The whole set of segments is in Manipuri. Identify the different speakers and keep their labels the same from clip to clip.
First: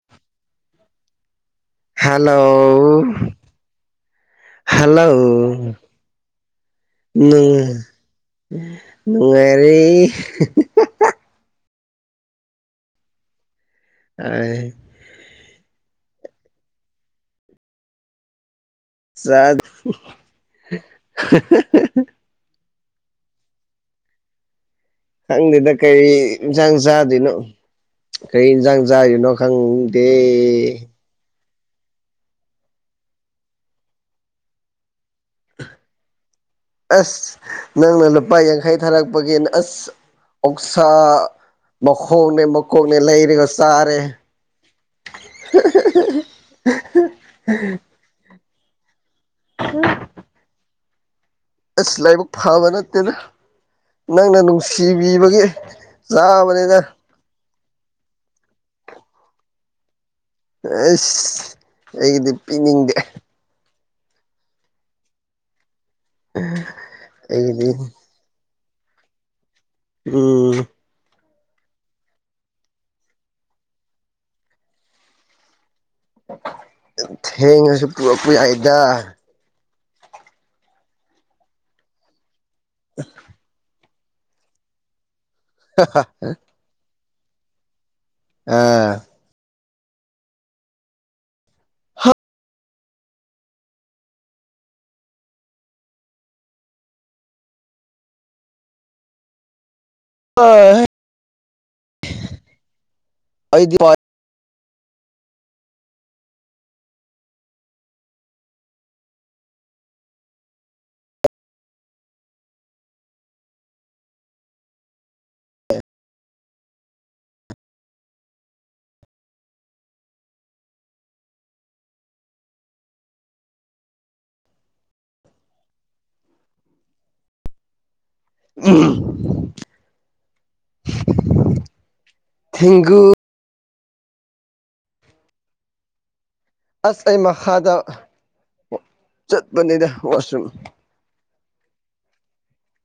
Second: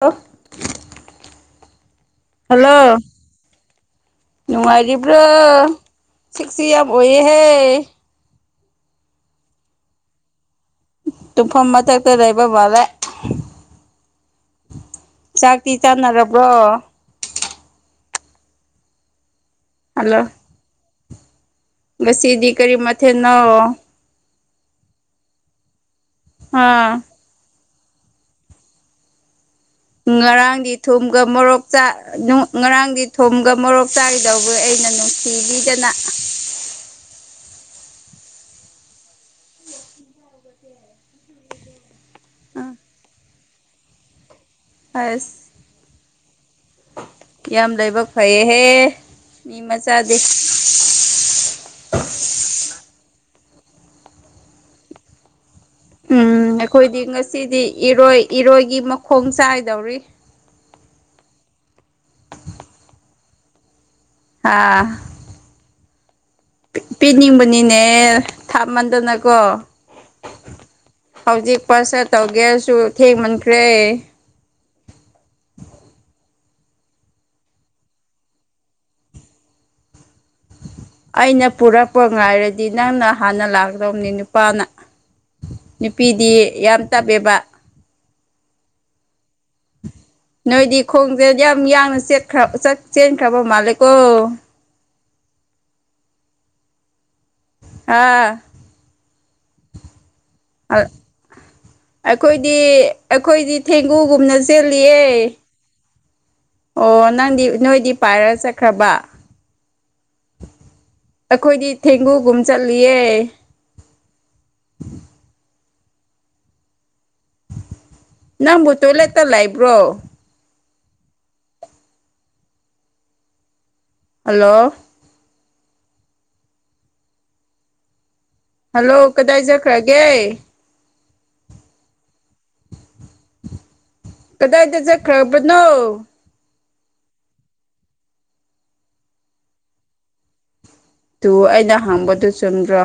Speaker 1: ꯍꯜꯂꯣ [unintelligible]
Speaker 2: ꯍꯂꯣ
Speaker 1: ꯅꯨꯡꯉꯥꯏꯔꯤꯕꯔꯤꯕ꯭ꯔꯣ ꯁꯤꯁꯤ ꯌꯥꯝ ꯑꯣꯏꯌꯦꯦꯍꯦ
Speaker 2: ꯅꯨꯡꯉꯥꯏꯔ
Speaker 1: ꯇꯨꯝꯐꯝ ꯃꯊꯛꯇ ꯂꯩꯕ ꯋꯥꯂꯦ
Speaker 2: ꯑ
Speaker 1: ꯆꯥꯛꯇꯤ ꯆꯥꯅꯔꯕ꯭ꯔꯣ
Speaker 2: ꯁꯥꯗ [unintelligible]
Speaker 1: ꯁꯤꯗꯤ ꯀꯔꯤ ꯃꯊ ꯅ
Speaker 2: ꯈꯪꯗꯦꯗ ꯀꯔꯤ ꯏꯟꯁꯥꯡ
Speaker 1: ꯑꯥ
Speaker 2: ꯆꯥꯗꯣꯏꯅꯣ ꯀꯔꯤ ꯏꯟꯁꯥꯡ ꯆꯥꯔꯤꯅꯣ ꯈꯪꯗꯦ
Speaker 1: ꯉꯔꯥꯡꯗꯤ ꯊꯨꯝꯒ ꯃꯣꯔꯣꯛ ꯆꯥꯛ ꯉꯔꯥꯡꯗꯤ ꯊꯨꯝꯒ ꯃꯣꯔꯣꯛ ꯆꯥꯈꯤꯗꯧꯕ ꯑꯩꯅ ꯅꯨꯡꯁꯤꯕꯤꯗꯅ [inaudible]
Speaker 2: ꯑꯁ ꯅꯪꯅ ꯂꯨꯄꯥ ꯌꯥꯡꯈꯩ ꯊꯥꯔꯛꯄꯒꯤ ꯑꯁ ꯑꯣꯛꯁꯥ ꯃꯈꯣꯛꯅꯦ ꯃꯀꯣꯛꯅꯦ ꯂꯩꯔꯒ ꯆꯥꯔꯦ
Speaker 1: ꯑꯁ ꯌꯥꯝ ꯂꯥꯏꯕꯛ ꯐꯩꯌꯦꯍꯦ ꯃꯤ ꯃꯆꯥꯗꯤ
Speaker 2: ꯑꯁ ꯂꯥꯏꯕꯛ ꯐꯕ ꯅꯠꯇꯦꯗ ꯅꯪꯅ ꯅꯨꯡꯁꯤꯕꯤꯕꯒꯤ
Speaker 1: ꯎꯝ
Speaker 2: ꯆꯥꯕꯅꯤꯅ
Speaker 1: ꯑꯩꯈꯣꯏꯗꯤ ꯉꯁꯤꯗꯤ ꯏꯔꯣꯏ ꯏꯔꯣꯏꯒꯤ ꯃꯈꯣꯡ ꯆꯥꯏꯗꯧꯔꯤ
Speaker 2: ꯑꯁ ꯑꯩꯒꯤꯗꯤ ꯄꯤꯅꯤꯡꯗꯦ
Speaker 1: ꯍꯥꯥ
Speaker 2: ꯑꯩꯒꯤꯗꯤ
Speaker 1: ꯄꯤꯅꯤꯡꯕꯅꯤꯅꯦ ꯊꯥꯃꯟꯗꯅꯀꯣ
Speaker 2: ꯎꯝ
Speaker 1: ꯍꯧꯖꯤꯛ ꯄꯣꯠꯁ ꯇꯧꯒꯦꯔꯁꯨ ꯊꯦꯡꯃꯟꯈ꯭ꯔꯦ
Speaker 2: ꯊꯦꯡꯉꯁꯨ ꯄꯨꯛꯄ ꯌꯥꯏꯗ
Speaker 1: ꯑꯩꯅ ꯄꯨꯔꯛꯄ ꯉꯥꯏꯔꯗꯤ ꯅꯪꯅ ꯍꯥꯟꯅ ꯂꯥꯛꯀꯗꯧꯅꯤ ꯅꯨꯄꯥꯅ ꯅꯨꯄꯤꯗꯤ ꯌꯥꯝ ꯇꯞꯑꯦꯕ
Speaker 2: ꯑꯥ
Speaker 1: ꯅꯣꯏꯗꯤ ꯈꯣꯡꯁꯦ ꯌꯥꯝ ꯌꯥꯡꯅ꯭ꯔ ꯆꯦꯟꯈ꯭ꯔꯕ ꯃꯥꯜꯂꯦꯀꯣ [unintelligible] ꯑꯥ
Speaker 2: ꯍ
Speaker 1: ꯑꯩꯈꯣꯏꯗꯤ ꯑꯩꯈꯣꯏꯗꯤ
Speaker 2: ꯑꯩꯗꯤ
Speaker 1: ꯊꯦꯡꯒꯨꯒꯨꯝꯅ ꯆꯦꯜꯂꯤꯑꯦ ꯑꯣ ꯅꯪꯗꯤ ꯅꯣꯏꯗꯤ ꯄꯥꯏꯔ ꯆꯠꯈ꯭ꯔꯕ ꯑꯩꯈꯣꯏꯗꯤ ꯊꯦꯡꯒꯨꯒꯨꯝ ꯆꯠꯂꯤꯌꯦ [unintelligible] ꯅꯪꯕꯨ ꯇꯣꯏꯂꯦꯠꯇ ꯂꯩ ꯏꯕ꯭ꯔꯣ ꯍꯜꯂꯣ ꯍꯜꯂꯣ ꯀꯗꯥꯏ ꯆꯠꯈ꯭ꯔꯒꯦ
Speaker 2: ꯊꯤꯒꯨ
Speaker 1: ꯀꯗꯥꯏ ꯇ ꯆ ꯈꯄꯗꯅ
Speaker 2: ꯑꯁ ꯑꯩ ꯃꯈꯥꯗ ꯆꯠꯄꯅꯤꯅ ꯋꯥꯁꯔꯨꯝ
Speaker 1: ꯑꯗꯨ ꯑꯩꯅ ꯍꯥꯡꯕꯗꯨ ꯆꯨꯝꯗ꯭ꯔꯣ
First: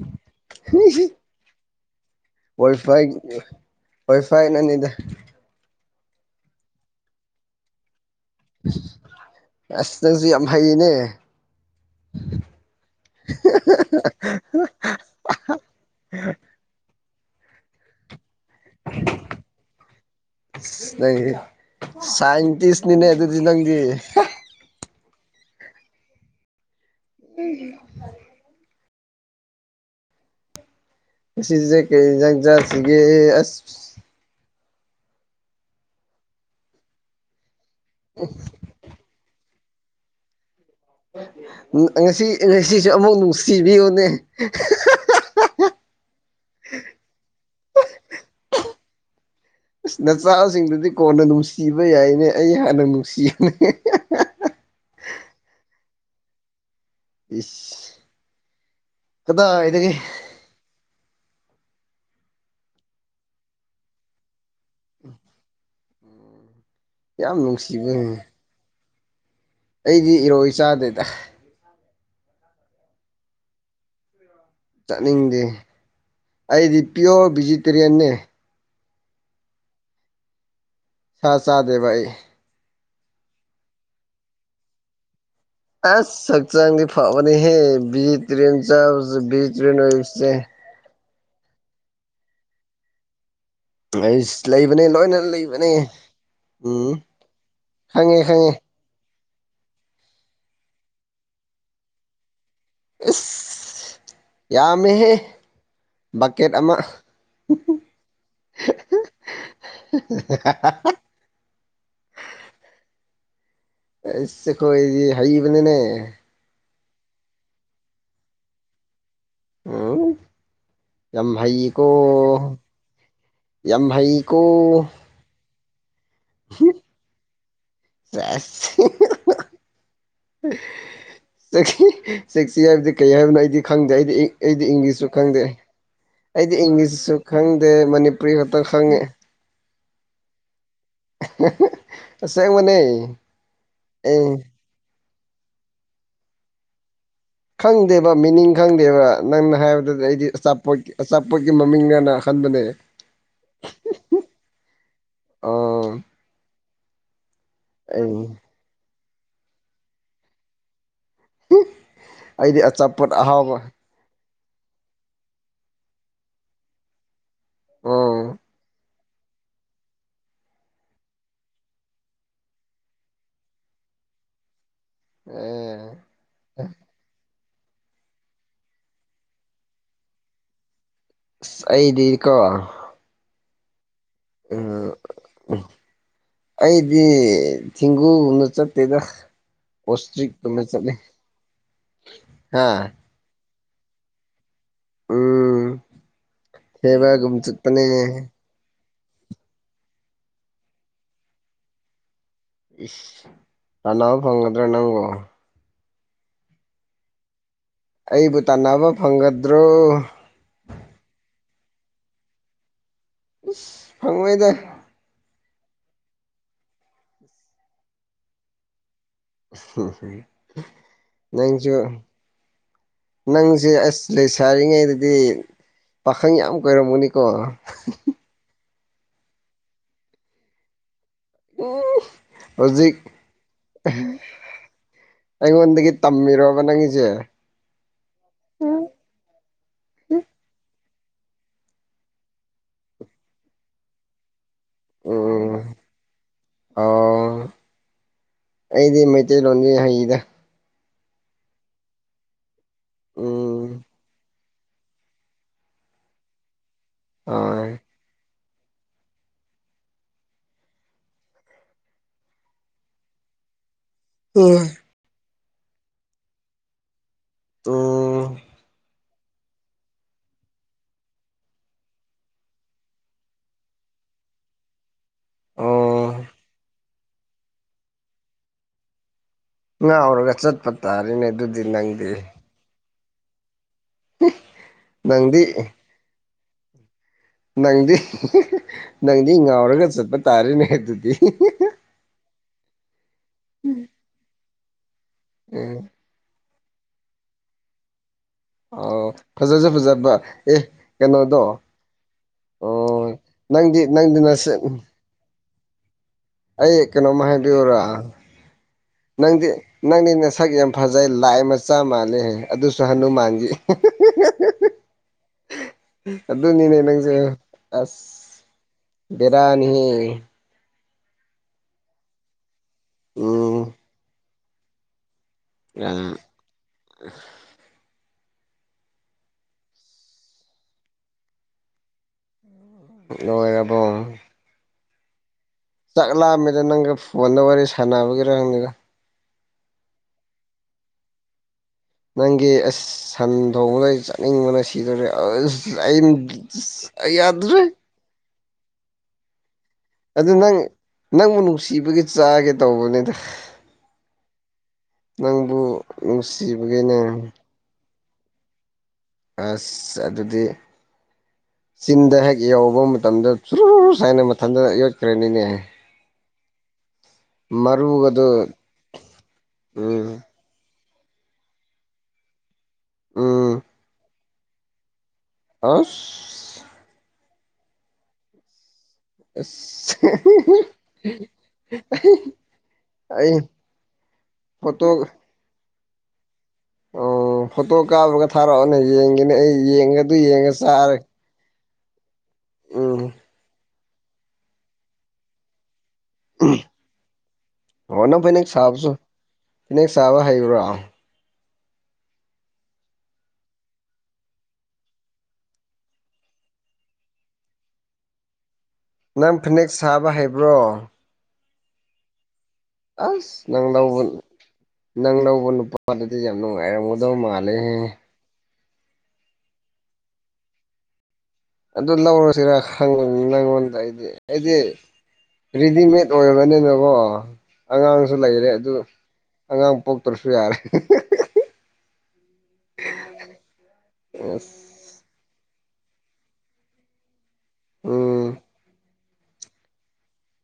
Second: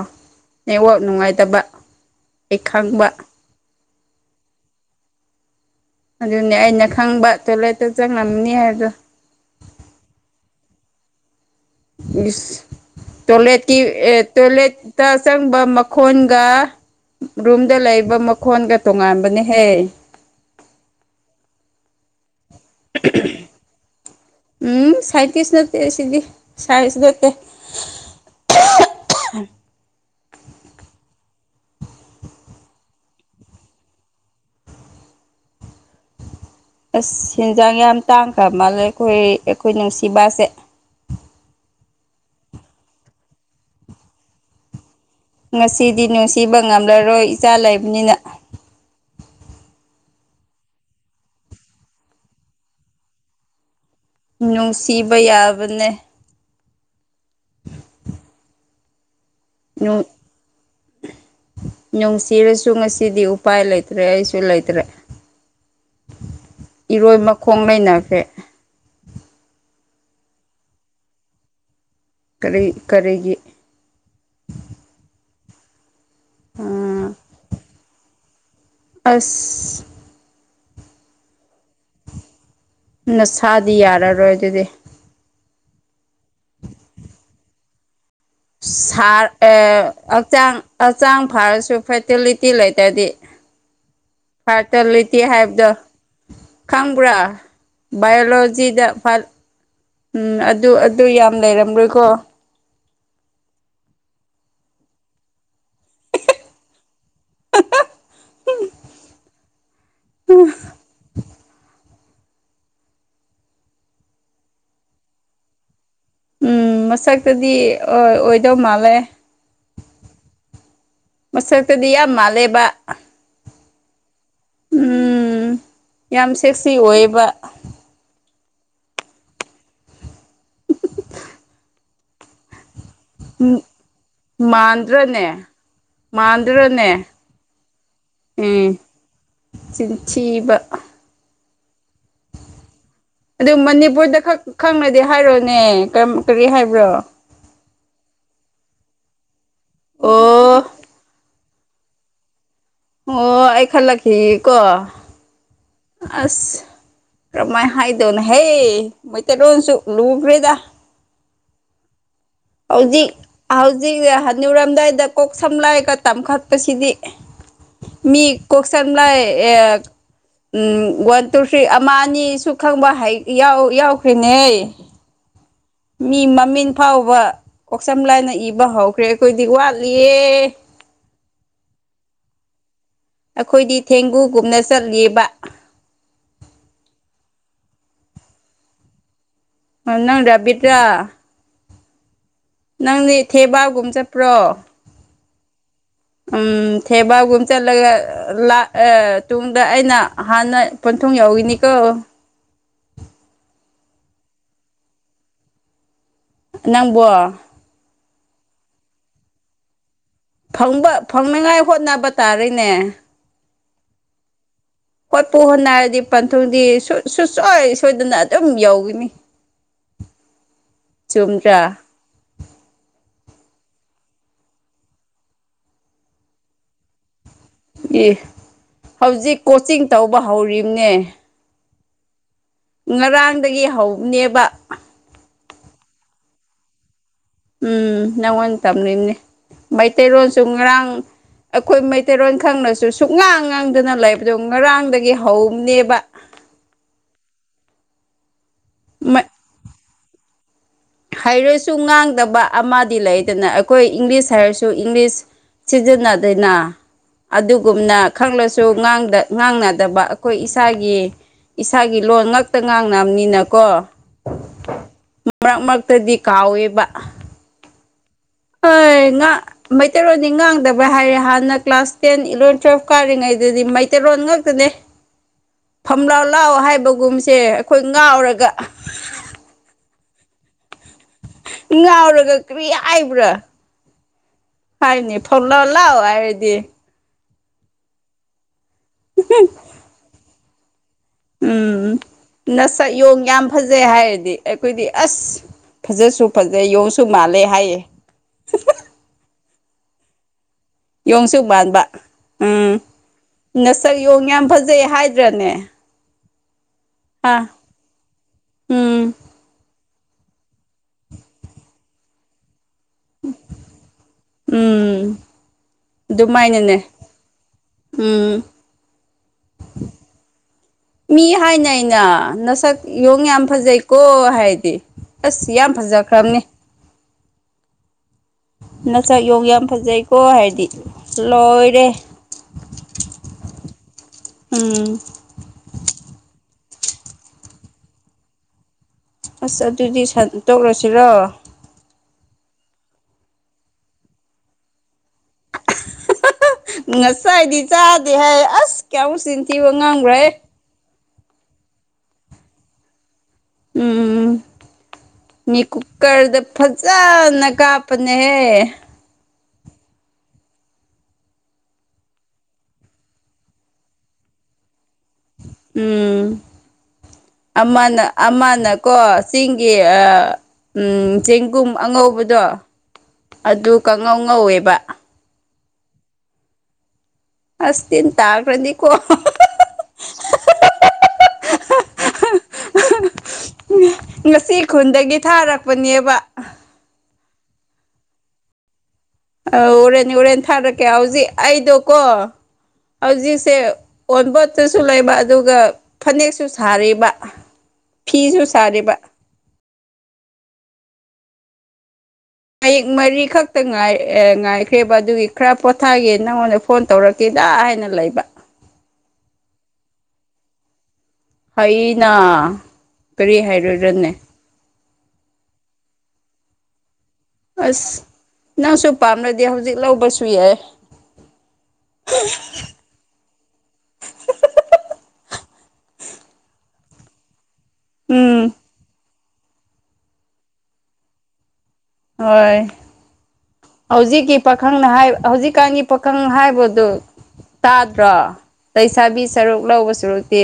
Speaker 1: ꯅꯦꯠꯋꯥꯛ ꯅꯨꯡꯉꯥꯏꯇꯕ ꯑꯩ
Speaker 2: ꯋꯥꯏ ꯐꯥꯏ
Speaker 1: ꯈꯪꯕ
Speaker 2: ꯋꯥꯏ ꯐꯥꯏ ꯅꯗ
Speaker 1: ꯑꯗꯨꯅꯦ ꯑꯩꯅ ꯈꯪꯕ ꯇꯣꯂꯦꯠꯇ ꯆꯪꯉꯝꯅꯤ ꯍꯥꯏꯗꯣ
Speaker 2: ꯑꯁ ꯅꯪꯁꯨ ꯌꯥꯝ ꯍꯩꯅꯦ
Speaker 1: ꯏꯁꯁ ꯇꯣꯏꯂꯦꯠꯀꯤ ꯇꯣꯏꯂꯦꯠꯇ ꯑ ꯆꯪꯕ ꯃꯈꯣꯟꯒ ꯔꯨꯝꯗ ꯂꯩꯕ ꯃꯈꯣꯟꯒ ꯇꯣꯉꯥꯟꯕꯅꯍꯦ
Speaker 2: ꯅꯪ ꯁꯥꯏꯟꯇꯤꯁꯅꯤꯅꯦ ꯑꯗꯨꯗꯤ ꯅꯪꯒꯤ
Speaker 1: ꯎꯝ ꯁꯥꯏꯟꯇꯤꯁ ꯅꯠꯇꯦ ꯁꯤꯗꯤ ꯁꯥꯏꯟꯁ ꯅꯠꯇꯦ ꯎꯝ
Speaker 2: ꯑꯁꯤꯁꯦ ꯀꯖꯁꯤꯒꯦ ꯑꯁ
Speaker 1: ꯑꯁ ꯍꯦꯟꯖꯥꯡ ꯌꯥꯝ ꯇꯥꯡꯈ꯭ꯔ ꯃꯥꯜꯂꯦ ꯑꯩꯈꯣꯏ ꯑꯩꯈꯣꯏ ꯅꯨꯡꯁꯤꯕꯁꯦ
Speaker 2: ꯉꯁꯤ ꯉꯁꯤꯁꯨ ꯑꯃꯨꯛ ꯅꯨꯡꯁꯤꯕꯤꯌꯨꯅꯦ
Speaker 1: ꯉꯁꯤꯗꯤ ꯅꯨꯡꯁꯤꯕ ꯉꯝꯂꯔꯣꯏ ꯏꯆꯥ ꯂꯩꯕꯅꯤꯅ
Speaker 2: ꯑꯁ ꯅꯆꯥꯁꯤꯡꯗꯨꯗꯤ ꯀꯣꯟꯅ ꯅꯨꯡꯁꯤꯕ ꯌꯥꯏꯅꯦ ꯑꯩ ꯍꯥꯟꯅ ꯅꯨꯡꯁꯤꯒꯅꯤ
Speaker 1: ꯅꯨꯡ ꯁꯤꯕ ꯌꯥꯕꯅꯦ
Speaker 2: ꯏꯁ ꯀꯗꯥꯗꯒꯤ
Speaker 1: ꯅꯨꯡꯁꯤꯔꯁꯨ ꯉꯁꯤꯗꯤ ꯎꯄꯥꯏ ꯂꯩꯇ꯭ꯔꯦ ꯑꯩꯁꯨ ꯂꯩꯇ꯭ꯔꯦ ꯏꯔꯣꯏ
Speaker 2: ꯌꯥꯝ
Speaker 1: ꯃꯈꯣꯡ ꯂꯩꯅꯈ꯭ꯔꯦ
Speaker 2: ꯅꯨꯡꯁꯤꯕꯅꯦ ꯑꯩꯗꯤ ꯏꯔꯣꯏ ꯆꯥꯗꯦꯗ
Speaker 1: ꯀꯔꯤ ꯀꯔꯤꯒꯤ
Speaker 2: ꯆꯠꯅꯤꯡꯗꯦ ꯑꯩꯗꯤ ꯄꯤꯌꯣꯔ ꯚꯦꯖꯤꯇꯦꯔꯤꯌꯟꯅꯦ
Speaker 1: ꯑꯁ
Speaker 2: ꯁꯥ ꯆꯗꯦꯚꯥꯏ
Speaker 1: ꯅꯁꯥꯗꯤ ꯌꯥꯔꯔꯣꯏ ꯑꯗꯨꯗꯤ
Speaker 2: ꯑ ꯆꯛꯆꯪ ꯐꯕꯅꯤ ꯍꯦ ꯕꯤꯠ
Speaker 1: ꯁꯔ ꯑꯆꯥ ꯍꯛꯆꯥꯡ ꯐꯔꯁꯨ ꯐꯔꯇꯤꯂꯤꯇꯤ ꯂꯩꯇ꯭ꯔꯗꯤ
Speaker 2: ꯑꯩꯁ ꯂꯩꯕꯅꯦ
Speaker 1: ꯐꯔꯇꯂꯇ
Speaker 2: ꯂꯣꯏꯅ
Speaker 1: ꯍꯥꯏꯕꯗ
Speaker 2: ꯂꯩꯕꯅꯦ ꯎꯝ
Speaker 1: ꯈꯪꯕ꯭ꯔꯥ
Speaker 2: ꯈꯪꯉꯦ ꯈꯪꯉꯦ
Speaker 1: ꯕꯥꯏꯑꯣꯂꯣꯖꯤꯗ ꯎꯝ ꯑꯗꯨ ꯑꯗꯨ ꯌꯥꯝ ꯂꯩꯔꯝꯔꯣꯏꯀꯣ
Speaker 2: ꯑ ꯌꯥꯃꯦꯍꯦ ꯕꯀꯦꯠ ꯑꯃ
Speaker 1: [inaudible]
Speaker 2: [inaudible] ꯁꯈꯣꯏꯗꯤ ꯍꯩꯕꯅꯤꯅꯦ
Speaker 1: ꯎꯝ ꯃꯁꯛꯇꯗꯤ ꯑꯣꯏꯗꯧ ꯃꯥꯜꯂꯦ
Speaker 2: ꯑꯝ ꯌꯥꯝꯚꯩꯀꯣ
Speaker 1: ꯃꯁꯛꯇꯗꯤ ꯌꯥꯝ ꯃꯥꯜꯂꯦꯕ
Speaker 2: ꯌꯥꯝꯚꯩꯀꯣ
Speaker 1: ꯎꯝ ꯌꯥꯝ ꯁꯦꯛꯁꯤ ꯑꯣꯏꯕ
Speaker 2: ꯁꯤꯁꯤꯗꯤ ꯀꯩ ꯍꯥꯏꯕꯅꯣ ꯑꯩꯗꯤ ꯈꯪꯗꯦ ꯑꯩꯗꯤ ꯑꯩꯗꯤ ꯏꯪꯂꯤꯁꯨ ꯈꯪꯗꯦ
Speaker 1: ꯃꯥꯟꯗ꯭ꯔꯅꯦ
Speaker 2: ꯑꯩꯗꯤ
Speaker 1: ꯃꯥꯟꯗ꯭ꯔꯅꯦ
Speaker 2: ꯏꯪꯂꯤꯁꯁꯨ ꯈꯪꯗꯦ ꯃꯅꯤꯄꯨꯔꯤ ꯈꯛꯇꯪ
Speaker 1: ꯎꯝ
Speaker 2: ꯈꯪꯉꯦ
Speaker 1: ꯆꯤꯟꯊꯤꯕ
Speaker 2: ꯎ
Speaker 1: ꯑꯗꯨ
Speaker 2: ꯑꯦ
Speaker 1: ꯃꯅꯤꯄꯨꯔꯗ ꯈꯛ ꯈꯪꯅꯗꯤ ꯍꯥꯏꯔꯣꯅꯦ ꯀꯔꯤ ꯍꯥꯏꯕ꯭ꯔꯣ
Speaker 2: ꯈꯪꯗꯦꯕ ꯃꯤꯅꯤꯡ ꯈꯪꯗꯦꯕ ꯅꯪꯅ ꯍꯥꯏꯕꯗꯗꯤ ꯑꯩꯗꯤ
Speaker 1: ꯑꯣ
Speaker 2: ꯑꯆꯥꯄꯣꯠꯀꯤ ꯑꯆꯥ ꯄꯄꯒꯤ ꯃꯃꯤꯡꯅꯅ ꯑ ꯈꯟꯕꯅꯦ
Speaker 1: ꯑꯣ ꯑꯩ ꯈꯜꯂꯛꯈꯤ ꯀꯣ
Speaker 2: ꯑꯣ
Speaker 1: ꯑꯁ ꯀꯔꯝꯃꯥꯏꯅ
Speaker 2: ꯑꯩ
Speaker 1: ꯍꯥꯏꯗꯧꯅꯣ ꯍꯦ ꯃꯩꯇꯩ ꯂꯣꯟꯁꯨ ꯂꯨꯈ꯭ꯔꯦꯗ
Speaker 2: ꯍ
Speaker 1: ꯍꯧꯖꯤꯛ ꯍꯧꯖꯤꯛ ꯧꯔꯝꯗꯥꯏꯗ ꯀꯣꯛ ꯁꯝ ꯂꯥꯏꯒ ꯇꯝꯈꯠꯄꯁꯤꯗꯤ ꯃꯤ
Speaker 2: ꯑꯣ
Speaker 1: ꯀꯣꯛꯁꯝ ꯂ ꯑꯦ ꯎꯝ ꯋꯥꯟ ꯇꯨ ꯊ꯭ꯔꯤ ꯑꯃ ꯑꯅꯤ ꯁ ꯈꯪꯕ ꯌꯥꯎꯈ꯭ꯔꯤꯅꯦ
Speaker 2: ꯑꯦ
Speaker 1: ꯃꯤ ꯃꯃꯤꯟ ꯐꯥꯎꯕ ꯀꯣꯛꯁꯝ ꯂꯥꯏꯅ ꯏꯕ ꯍꯧꯈ꯭ꯔꯦ ꯑꯩꯈꯣꯏꯗꯤ ꯋꯥꯠꯂꯤꯌꯦ
Speaker 2: ꯑꯩꯗꯤꯔꯀ
Speaker 1: ꯑꯩꯈꯣꯏꯗꯤ ꯊꯦꯡꯒꯨꯒꯨꯝꯅ ꯆꯠꯂꯤꯕ
Speaker 2: ꯊꯈꯤꯒꯨ ꯍꯅ ꯆ ꯇꯇꯩꯗ
Speaker 1: ꯑꯣꯟꯅ ꯗꯕꯤꯠꯇ꯭ꯔ
Speaker 2: [inaudible]
Speaker 1: ꯅꯪꯗꯤ ꯊꯦꯕꯥꯒꯨꯝꯕ ꯆꯠꯄ꯭ꯔꯣ
Speaker 2: ꯎꯝ
Speaker 1: ꯎꯝ
Speaker 2: ꯊꯦꯕꯒꯨꯝ
Speaker 1: ꯊꯦꯕꯥꯒꯨꯝ
Speaker 2: ꯆꯠꯄꯅꯦ
Speaker 1: ꯆꯠꯂꯒ ꯂ ꯑꯦ ꯇꯨꯡꯗ ꯑꯩꯅ ꯍꯥꯟꯅ ꯄꯣꯟꯊꯨꯡ ꯌꯎꯏꯅꯤꯀꯣ
Speaker 2: ꯏꯁ ꯀꯅꯥ ꯐꯪꯉꯗ꯭ꯔꯦ ꯅꯒꯣ
Speaker 1: ꯅꯪꯕꯣ
Speaker 2: ꯑꯩꯕꯨ ꯇꯥꯟꯅꯕ ꯐꯪꯒꯗ꯭ꯔꯣ
Speaker 1: ꯐꯪꯕ ꯐꯪꯅꯤꯉꯥꯏ ꯍꯣꯠꯅꯕ ꯇꯥꯔꯦꯅꯦ
Speaker 2: ꯐꯪꯉꯣꯏꯗ
Speaker 1: ꯄꯣꯠꯄꯨ ꯍꯣ ꯍꯥꯏꯔꯗꯤ ꯄꯟꯊꯨꯡꯗꯤ ꯁꯨꯡꯁꯣꯏ ꯁꯣꯏꯗꯅ ꯑꯗꯨꯝ ꯌꯧꯈꯤꯅꯤ ꯆꯨꯝꯗ꯭ꯔꯥ
Speaker 2: ꯅꯪꯁꯨ ꯅꯪꯁꯨ ꯁꯤꯦ ꯑꯁ ꯂꯩꯁꯔꯤꯉꯩꯗꯗꯤ ꯄꯥꯈꯪ ꯌꯥꯝ ꯀꯣꯏꯔꯝꯃꯅꯤꯀꯣ
Speaker 1: ꯑꯦ ꯍꯧꯖꯤꯛ ꯀꯣꯆꯤꯡ ꯇꯧꯕ ꯍꯧꯔꯤꯝꯅꯦ
Speaker 2: ꯍꯧꯖꯤꯛ
Speaker 1: ꯍꯧꯕꯅꯦꯕ
Speaker 2: ꯑꯩꯉꯣꯟꯗꯒꯤ ꯃꯤꯔꯣꯕ ꯅꯉꯁꯦ
Speaker 1: ꯎꯝ ꯅꯪꯉꯣꯟ ꯇꯝꯅꯤꯡꯅꯦ ꯃꯩꯇꯩꯔꯣꯟꯜꯁꯨ ꯉꯔꯥꯡ ꯑꯩꯈꯣꯏ ꯃꯩꯇꯩꯔꯣꯟ ꯈꯪꯅꯁꯨ ꯁꯨꯉꯥꯡ ꯉꯥꯡꯗꯅ ꯂꯩꯕꯗ ꯉꯔꯥꯡꯗꯒꯤ
Speaker 2: ꯎꯝ
Speaker 1: ꯍꯧꯅꯦꯕ
Speaker 2: ꯑꯣ ꯑꯩꯗꯤ ꯃꯩꯇꯩ ꯆ ꯂꯣꯗ ꯍꯍꯤꯗ
Speaker 1: ꯍꯥꯏꯩꯔꯁꯨ ꯉꯥꯡꯗꯕ ꯑꯃꯗꯤ ꯂꯩꯗꯅ
Speaker 2: ꯎꯝ
Speaker 1: ꯑꯩꯈꯣꯏ ꯏꯪꯂꯤꯁ ꯍꯥꯏꯔ ꯏꯪꯂꯤꯁ ꯁꯤꯖꯤꯟꯅꯗꯅ
Speaker 2: ꯍꯣꯏ
Speaker 1: ꯑꯗꯨꯒꯨꯝꯅ ꯈ ꯁꯨ ꯉꯥꯡꯅꯗꯕ ꯑꯩꯈꯣꯏ ꯏꯁꯥꯒꯤ ꯏꯁꯥꯒꯤ ꯂꯣꯟꯜ ꯉꯛꯇ ꯉꯥꯡꯅꯕꯅꯤꯅꯀꯣ
Speaker 2: ꯎꯝ
Speaker 1: ꯃꯔꯛ ꯃꯔꯛꯇꯗꯤ ꯀꯥꯎꯋꯦꯕ
Speaker 2: ꯑꯣ
Speaker 1: ꯑ ꯃꯩꯇꯩꯔꯣꯟꯗꯤ ꯉꯥꯡꯗꯕ꯭ꯔ ꯍꯥꯏꯔꯦ ꯍꯥꯟꯅ ꯀ꯭ꯂꯥꯁ ꯇꯦꯟ ꯏꯂꯚꯦꯟ ꯇꯨꯋꯦꯜꯐ ꯀꯥꯔꯤꯉꯩꯗꯨꯗꯤ ꯃꯩꯇꯩꯔꯣꯟ ꯐꯟꯥꯛꯇꯅꯦ ꯐꯝ
Speaker 2: ꯑꯣ
Speaker 1: ꯂꯥꯎ ꯂꯥꯎ ꯍꯥꯏꯕꯒꯨꯝꯁꯦ ꯑꯩꯈꯣꯏ ꯉꯥꯎꯔꯒ
Speaker 2: ꯉꯥꯎꯔꯒ ꯆꯠꯄ ꯇꯥꯔꯤꯅꯦ ꯑꯗꯨꯗꯤ ꯅꯪꯗꯤ
Speaker 1: ꯍꯥꯏꯥꯏꯕ꯭ꯔꯥ ꯍꯥꯏꯅꯤ
Speaker 2: ꯅꯪꯗꯤ
Speaker 1: ꯐꯜꯂ ꯍꯥꯏꯗꯤ
Speaker 2: ꯅꯪꯗꯤ ꯅꯪꯗꯤ ꯉꯥꯎꯔꯒ ꯆꯠꯄ ꯇꯥꯔꯦꯅꯦ ꯑꯗꯨꯗꯤ
Speaker 1: ꯎꯝ ꯅꯁ ꯌꯣꯡ ꯌꯥꯝ ꯐꯖꯩ ꯍꯥꯏꯔꯗꯤ ꯑꯩꯈꯣꯏꯗꯤ ꯑꯁ
Speaker 2: ꯎꯝ
Speaker 1: ꯐꯖꯁꯨ ꯐꯖꯩ ꯌꯣꯡꯁꯨ ꯃꯥꯜꯂꯦ ꯍꯥꯏꯌꯦ
Speaker 2: ꯑ ꯐꯖꯁꯦ ꯐꯖꯕ ꯑꯦ
Speaker 1: ꯌꯡꯁꯨ
Speaker 2: ꯀꯩꯅꯣꯗꯣ
Speaker 1: ꯕ ꯎꯝ
Speaker 2: ꯑꯣ ꯅꯪꯗꯤ
Speaker 1: ꯅꯁꯛ
Speaker 2: ꯅꯪꯗꯤ
Speaker 1: ꯌꯦꯣꯡ ꯌꯥꯝ
Speaker 2: ꯅꯁꯛ
Speaker 1: ꯐꯖꯩ ꯍꯥꯏꯗ꯭ꯔꯅꯦ
Speaker 2: ꯑꯩ ꯀꯩꯅꯣꯝꯃ
Speaker 1: ꯑꯥ
Speaker 2: ꯍꯥꯏꯕꯤꯔ
Speaker 1: ꯎꯝ
Speaker 2: ꯅꯪꯗꯤ ꯅꯪꯅꯤ ꯅ ꯁꯛ ꯌꯥꯝ ꯐꯖꯩ ꯂꯥꯏ ꯃꯆꯥ ꯃꯥꯜꯂꯦ ꯑꯗꯨ ꯁꯍꯅꯨ ꯃꯥꯡꯖꯤ
Speaker 1: ꯎꯝ
Speaker 2: ꯑꯗꯨꯣꯅꯤ ꯅ
Speaker 1: ꯑꯗꯨꯃꯥꯏꯅꯅꯦ
Speaker 2: ꯅꯪꯁ ꯑꯁ
Speaker 1: ꯎꯝ
Speaker 2: ꯕꯤꯔꯅꯤ
Speaker 1: ꯃꯤ ꯍꯥꯏꯅꯩꯅ ꯅꯁꯛ ꯌꯦꯣꯡ ꯌꯥꯝ
Speaker 2: ꯎꯝ
Speaker 1: ꯐꯖꯩꯀꯣ ꯍꯥꯏꯗꯤ ꯑꯁ ꯌꯥꯝ ꯐꯖꯈ꯭ꯔꯕꯅꯦ
Speaker 2: ꯑ
Speaker 1: ꯅ ꯆꯥꯛ ꯌꯣꯡ ꯌꯥꯝ ꯐꯖꯩꯀꯣ ꯍꯥꯏꯕꯗꯤ ꯂꯣꯏꯔꯦ
Speaker 2: ꯅꯣꯏ ꯑꯕꯣ
Speaker 1: ꯎꯝ
Speaker 2: ꯆꯥꯛ ꯂꯥꯛꯑꯝꯃꯤꯗ ꯅꯪꯒ ꯐꯣꯟꯗ ꯋꯥꯔꯤ ꯁꯥꯟꯅꯕꯒꯤꯔꯥꯡꯪꯅꯤꯒ
Speaker 1: ꯑꯁ ꯑꯗꯨꯗꯤ ꯁꯟꯠꯇꯣꯛꯂꯁꯤꯔꯣ
Speaker 2: ꯅꯪꯒꯤ ꯑꯁ ꯁꯟ ꯊꯣꯡꯕꯗ ꯆꯠꯅꯤꯡꯕꯅ ꯁꯤ ꯌꯥꯗ꯭ꯔꯦ
Speaker 1: ꯉꯁꯥꯏꯗꯤ ꯆꯥꯗꯦ ꯍꯥꯏ ꯑꯁ ꯀꯌꯥꯎ ꯁꯤꯊꯤ ꯑ ꯉꯥꯡꯕ꯭ꯔꯦ
Speaker 2: ꯑꯗꯨ ꯅꯪ ꯅꯪꯕꯨ ꯅꯨꯡꯁꯤꯕꯒꯤ ꯆꯥꯒꯦ ꯇꯧꯕꯅꯤꯗ
Speaker 1: ꯎꯝ
Speaker 2: ꯅꯪꯕꯨ
Speaker 1: ꯃꯤ ꯀꯨꯀꯔꯗ
Speaker 2: ꯅꯨꯡꯁꯤꯕꯒꯤꯅꯦ
Speaker 1: ꯐꯖꯅ ꯀꯥꯞ ꯄꯨꯅꯦ
Speaker 2: ꯑꯁ ꯑꯗꯨꯗꯤ ꯆꯤꯟꯗ ꯍꯦꯛ ꯌꯧꯕ ꯃꯇꯝꯗ ꯁꯨꯔꯨꯔꯨ ꯁꯨꯥꯏꯅ ꯃꯊꯟꯇ ꯌꯣꯠꯈ꯭ꯔꯅꯤꯅꯦ
Speaker 1: ꯎꯝ ꯑꯃꯅ
Speaker 2: ꯃꯔꯨꯒꯗꯣ
Speaker 1: ꯑꯃꯅ ꯀꯣ ꯆꯤꯡ ꯑ
Speaker 2: ꯎꯝ
Speaker 1: ꯎꯝ ꯆꯦꯡꯒꯨꯝ ꯑꯉꯧꯕꯗꯣ
Speaker 2: ꯎꯝ
Speaker 1: ꯑꯗꯨ ꯀꯥꯡꯉꯧ ꯉꯧꯋꯦꯕ
Speaker 2: ꯑꯁ
Speaker 1: ꯑꯁ ꯇꯤꯟ ꯇꯥꯈꯔꯗꯤ
Speaker 2: ꯑꯁ [unintelligible] ꯑꯩ
Speaker 1: ꯉꯁꯤ
Speaker 2: ꯐꯣꯇꯣ
Speaker 1: ꯈꯨꯟꯗꯒꯤ ꯊꯥꯔꯛꯄꯅꯦꯕ
Speaker 2: ꯑꯣ ꯐꯣꯇꯣ ꯀꯥꯞ ꯀ ꯊꯔꯑꯣ
Speaker 1: ꯑ ꯎꯣꯔꯦꯟ ꯎꯣꯔꯦꯟ ꯊꯥꯔꯛꯀꯦ ꯍꯧꯖꯤꯛ ꯑꯩꯗꯣ ꯀꯣ
Speaker 2: ꯎꯝ
Speaker 1: ꯍꯧꯖꯤꯛꯁꯦ ꯑꯣꯟꯕꯣꯠꯇꯁꯨ ꯂꯩꯕ ꯑꯗꯨꯒ ꯐꯅꯦꯛꯁꯨ ꯁꯥꯔꯤꯕ
Speaker 2: ꯑꯣ ꯅꯪ
Speaker 1: ꯐꯤꯁꯨ
Speaker 2: ꯐꯅꯦꯛ
Speaker 1: ꯁꯥꯔꯤꯕ
Speaker 2: ꯁꯥꯕꯁꯨ ꯐꯅꯦꯛ ꯁꯥꯥꯕ ꯍꯩꯕ꯭ꯔꯣ
Speaker 1: ꯃꯌꯦꯛ ꯃꯔꯤꯈꯛꯇ ꯉꯥꯏꯈ꯭ꯔꯦꯕ ꯑꯗꯨꯒꯤ ꯈꯔ ꯄꯣꯊꯥꯒꯦ ꯅꯪꯉꯣꯟꯗ ꯐꯣꯟ ꯇꯧꯔꯛꯀꯦ ꯍꯤꯗꯥ ꯍꯥꯏꯅ ꯂꯩꯕ
Speaker 2: ꯅꯪ ꯐꯅꯦꯛ ꯁꯥꯕ ꯍꯩꯕ꯭ꯔꯣ
Speaker 1: ꯍꯅꯥ ꯀꯔꯤ
Speaker 2: ꯑꯁ ꯅꯪ
Speaker 1: ꯍꯥꯏꯔꯣꯏꯔꯅꯦ
Speaker 2: ꯂꯧꯕ ꯅꯪ ꯂꯧꯕ ꯅꯨꯄꯥꯗꯨꯗꯤ ꯌꯥꯝ ꯅꯨꯡꯉꯥꯏꯔꯝꯒꯗꯧ ꯃꯥꯜꯂꯦꯍꯦ
Speaker 1: ꯑꯁ ꯅꯪꯁꯨ ꯄꯥꯝꯅꯗꯤ ꯍꯧꯖꯤꯛ ꯂꯧꯕꯁꯨ ꯌꯥꯏ
Speaker 2: ꯑꯗꯨ ꯂꯧꯔꯁꯤꯔꯕꯅꯤ ꯅꯪꯉꯣꯟꯗ ꯑꯩꯗꯤ ꯑꯩꯗꯤ ꯔꯦꯗꯤꯃꯦꯗ ꯑꯣꯏꯔꯕꯅꯤꯅꯀꯣ ꯑꯉꯥꯡꯁꯨ
Speaker 1: ꯎꯝ
Speaker 2: ꯂꯩꯔꯦ ꯑꯗꯨ ꯑꯉꯥꯡ ꯄꯣꯛꯇ꯭ꯔꯁꯨ ꯌꯥꯔꯦ
Speaker 1: ꯍꯣꯏ ꯍꯧꯖꯤꯛꯀꯤ
Speaker 2: ꯑꯁ
Speaker 1: ꯄꯥꯈꯪꯅ ꯍꯥꯏ ꯍꯧꯖꯤꯛꯀꯥꯟꯒꯤ ꯄꯥꯈꯪ ꯍꯥꯏꯕꯗꯨ ꯇꯥꯗ꯭ꯔꯣ
Speaker 2: ꯎꯝ
Speaker 1: ꯁꯥꯕꯤ ꯁꯔꯨꯛ ꯂꯧꯕ ꯁꯔꯨꯛꯇꯤ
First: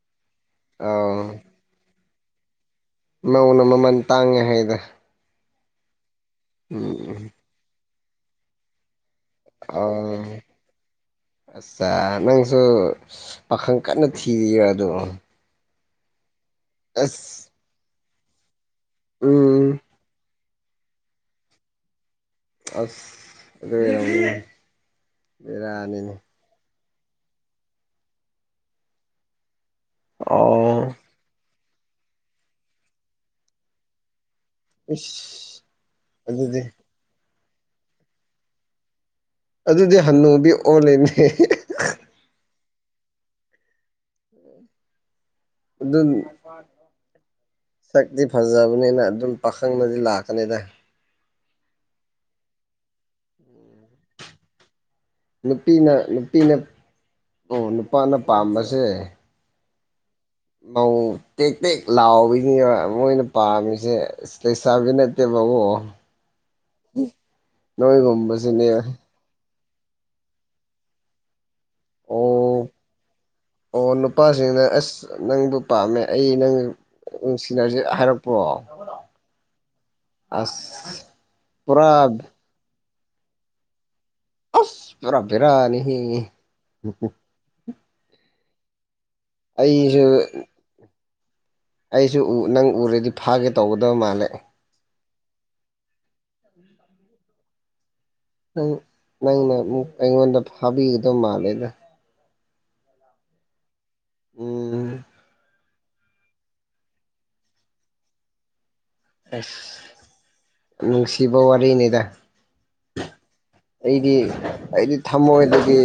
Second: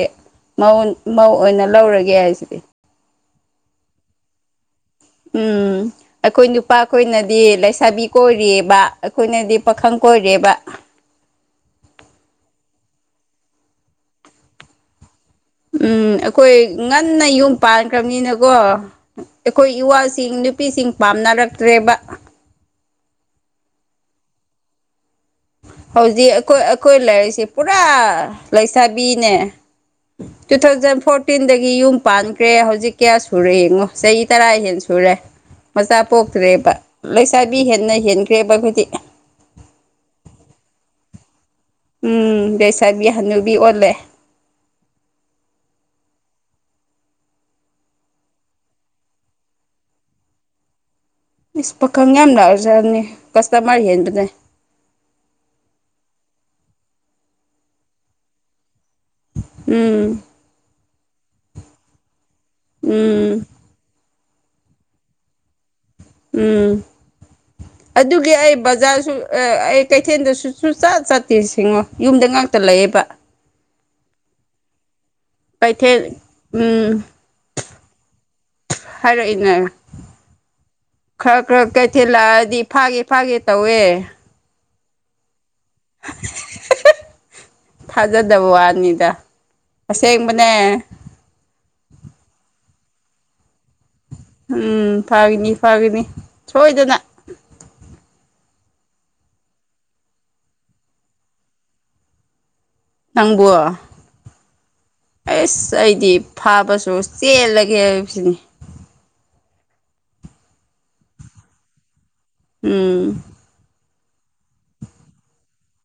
Speaker 1: ꯃꯧ ꯃꯧ ꯑꯣꯏꯅ ꯂꯧꯔꯒꯦ ꯍꯥꯏꯁꯤꯗꯤ
Speaker 2: ꯃꯧꯅ ꯃꯃꯜ ꯇꯥꯡꯉꯦ ꯍꯥꯏꯗ
Speaker 1: ꯎꯝ ꯑꯩꯈꯣꯏ
Speaker 2: ꯎꯝ
Speaker 1: ꯅꯨꯄꯥꯈꯣꯏꯅꯗꯤ ꯂꯩꯁꯥꯕꯤ ꯀ‌ꯣꯏꯔꯤꯑꯕ
Speaker 2: ꯑꯣ ꯑꯆꯥ ꯅꯪꯁꯨ ꯄꯥꯈꯪ ꯀꯟꯅ ꯊꯤꯔꯤꯌꯦ ꯑꯗꯣ
Speaker 1: ꯎꯝ ꯑꯩꯈꯣꯏ ꯉꯟꯅ
Speaker 2: ꯑꯁ
Speaker 1: ꯌꯨꯝ ꯄꯥꯟꯈ꯭ꯔꯕꯅꯤꯅꯀꯣ ꯑꯩꯈꯣꯏ
Speaker 2: ꯎꯝ
Speaker 1: ꯏꯋꯥꯁꯤꯡ ꯅꯨꯄꯤꯁꯤꯡ ꯄꯥꯝꯅꯔꯛꯇ꯭ꯔꯦꯕ
Speaker 2: ꯑꯁ ꯑꯗꯨꯗ
Speaker 1: ꯍꯧꯖꯤꯛ ꯑꯩꯈꯣꯏ ꯑꯩꯈꯣꯏ ꯂꯥꯏꯔꯤꯛꯁꯤꯦ ꯄꯨꯔꯥ ꯂꯩꯁꯥꯕꯤꯅꯦ ꯇꯨ
Speaker 2: ꯑꯣ
Speaker 1: ꯊꯥꯎꯖꯟ ꯐꯣꯔꯇꯤꯟꯗꯒꯤ ꯌꯨꯝ ꯄꯥꯟꯈ꯭ꯔꯦ ꯍꯧꯖꯤꯛ ꯀꯌꯥ ꯁꯨꯔ ꯌꯦꯦꯉꯣ ꯆꯍꯤ ꯇꯔꯥ ꯍꯦꯟ ꯁꯨꯔꯦ
Speaker 2: ꯏꯁ
Speaker 1: ꯃꯆꯥ
Speaker 2: ꯑꯗꯨꯗꯤ
Speaker 1: ꯄꯣꯛꯇ꯭ꯔꯦꯕ ꯆꯥꯕꯤ ꯍꯦꯟꯅ ꯍꯦꯟꯒ꯭ꯔꯦꯕꯕꯨꯗꯤ
Speaker 2: ꯑꯗꯨꯗꯤ ꯍꯟꯅꯨꯕꯤ ꯑꯣꯜꯂꯤꯅꯦ
Speaker 1: ꯎꯝ ꯂꯩꯁꯥꯕꯤ ꯍꯅꯨꯕꯤ ꯑꯣꯜꯂꯦ
Speaker 2: ꯑꯗꯨ ꯑꯗꯨ ꯁꯛꯇꯤ ꯐꯖꯕꯅꯤꯅ ꯑꯗꯨꯝ ꯄꯥꯈꯪꯅꯗꯤ ꯂꯥꯛꯀꯅꯤꯗ
Speaker 1: ꯏꯁꯁ ꯄꯥꯈꯪ ꯌꯥꯝ ꯂꯎꯖꯅꯤ ꯀꯁꯇꯃꯔ ꯍꯦꯟꯕꯅꯦ
Speaker 2: ꯅꯨꯄꯤꯅ ꯅꯨꯄꯤꯅ ꯑꯣ ꯅꯨꯄꯥꯅ ꯄꯥꯝꯕꯁꯦ
Speaker 1: ꯎꯝ
Speaker 2: ꯃꯧ ꯇꯦꯛ ꯇꯦꯛ ꯂꯥꯎꯕꯁꯤ ꯃꯣꯏꯅ
Speaker 1: ꯎꯝ
Speaker 2: ꯄꯥꯝꯃꯤꯁꯦ ꯏꯁꯂꯤꯁꯥꯕꯤ ꯅꯠꯇꯦꯕꯕꯎ
Speaker 1: ꯎꯝ ꯑꯗꯨꯒꯤ ꯑꯩ
Speaker 2: ꯅꯣꯏꯒꯨꯝꯕꯁꯤꯅꯦꯕ
Speaker 1: ꯕꯖꯥꯔꯁꯨ ꯑꯩ ꯀꯩꯊꯦꯜꯗꯁꯨꯨ ꯆꯠ ꯆꯠꯇꯦ ꯁꯤꯦꯡꯉꯣ ꯌꯨꯝꯗ ꯉꯥꯛꯇ
Speaker 2: ꯑꯣ
Speaker 1: ꯂꯩꯌꯦꯦꯕ
Speaker 2: ꯑꯣ ꯅꯨꯄꯥꯁꯤꯡꯅ ꯑꯁ ꯅꯪꯕꯨ ꯄꯥꯝꯃꯦ
Speaker 1: ꯀꯩꯊꯦꯜ
Speaker 2: ꯑꯩ ꯅꯪ
Speaker 1: ꯎꯝ
Speaker 2: ꯁꯤꯂꯔꯁꯦ ꯍꯥꯏꯔꯛꯄ꯭ꯔꯣ ꯑꯁ
Speaker 1: ꯈ꯭ꯔ ꯈꯔ
Speaker 2: ꯄꯨꯔꯥ
Speaker 1: ꯀꯩꯊꯦꯜꯜ ꯂꯥꯛꯑꯗꯤ ꯐꯥꯒꯦ ꯐꯥꯒꯦ ꯇꯧꯋꯦ
Speaker 2: ꯑꯁ ꯄꯨꯔꯥ ꯄꯔꯥꯅꯤꯍ
Speaker 1: ꯐꯗꯕ ꯋꯥꯅꯤꯗ ꯑꯁꯦꯡꯕꯅꯦ
Speaker 2: ꯑꯩꯁꯨ ꯎ ꯅꯪ ꯎꯔꯗꯤ ꯐꯥꯒꯦ ꯇꯧꯒꯗꯕ ꯃꯥꯜꯂꯦ
Speaker 1: ꯐꯥꯒꯅꯤ ꯐꯥꯒꯅꯤ ꯁꯣꯏꯗꯅ
Speaker 2: ꯅꯪ ꯅꯪꯅ ꯑꯃ ꯑꯩꯉꯣꯟꯗ ꯐꯥꯕꯤꯒꯗꯧ ꯃꯥꯜꯂꯦꯗ
Speaker 1: ꯅꯪꯕ
Speaker 2: ꯎꯝ
Speaker 1: ꯑꯁ ꯑꯩꯗꯤ ꯐꯥꯕꯁꯨ ꯆꯦꯜꯂꯒꯦ ꯍꯥꯏꯕꯁꯤꯅꯤ
Speaker 2: ꯑ ꯅꯅꯨꯡꯁꯤꯕꯧꯔ ꯅꯩꯗꯗꯥ
Speaker 1: ꯎꯝ
Speaker 2: ꯑꯩꯗꯤ ꯑꯩꯗꯤ ꯊꯃꯣꯏꯗꯒꯤ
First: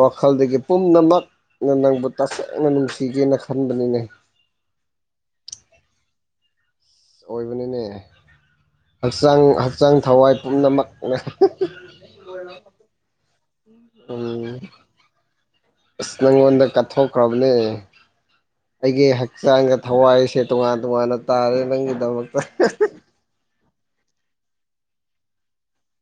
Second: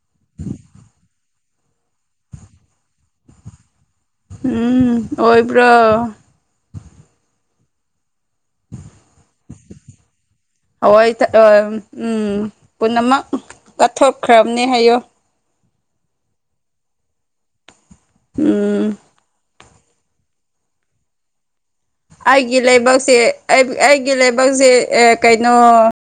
Speaker 2: ꯋꯥꯈꯜꯗꯒꯤ ꯄꯨꯝꯅꯃꯛꯅ ꯅꯪꯕꯨ ꯇꯁ ꯅ ꯅꯨꯡꯁꯤꯒꯦꯅ ꯈꯟꯕꯅꯤꯅꯦ
Speaker 1: ꯎꯝ ꯑꯣꯏꯣꯏꯕ꯭ꯔꯣ
Speaker 2: ꯑꯩꯣꯏꯕꯅꯤꯅꯦ
Speaker 1: ꯎꯝ [inaudible] [unintelligible] ꯍꯣꯏ
Speaker 2: ꯄꯨꯝꯅꯃꯛꯅ
Speaker 1: ꯑ ꯎꯝ ꯄꯨꯟꯅꯃ
Speaker 2: ꯎꯝ
Speaker 1: ꯀꯠꯊꯣꯛꯈ꯭ꯔꯕꯅꯦ ꯍꯥꯏꯌꯣ
Speaker 2: ꯑꯁ ꯅꯪꯉꯣꯟꯗ ꯀꯠꯊꯣꯛꯈ꯭ꯔꯕꯅꯦ
Speaker 1: ꯎꯝ
Speaker 2: ꯑꯩꯒꯤ ꯍꯛꯆꯥꯡꯗ ꯊꯋꯥꯏꯁꯦ ꯇꯣꯉꯥꯟ ꯇꯣꯉꯥꯟꯅ ꯇꯥꯔꯦ ꯅꯪꯒꯤꯗꯃꯛꯇ
Speaker 1: ꯑꯩꯒꯤ ꯂꯕꯛꯁꯦ ꯑꯩꯒꯤ ꯂꯥꯏꯕꯛꯁꯦ ꯀꯩꯅꯣ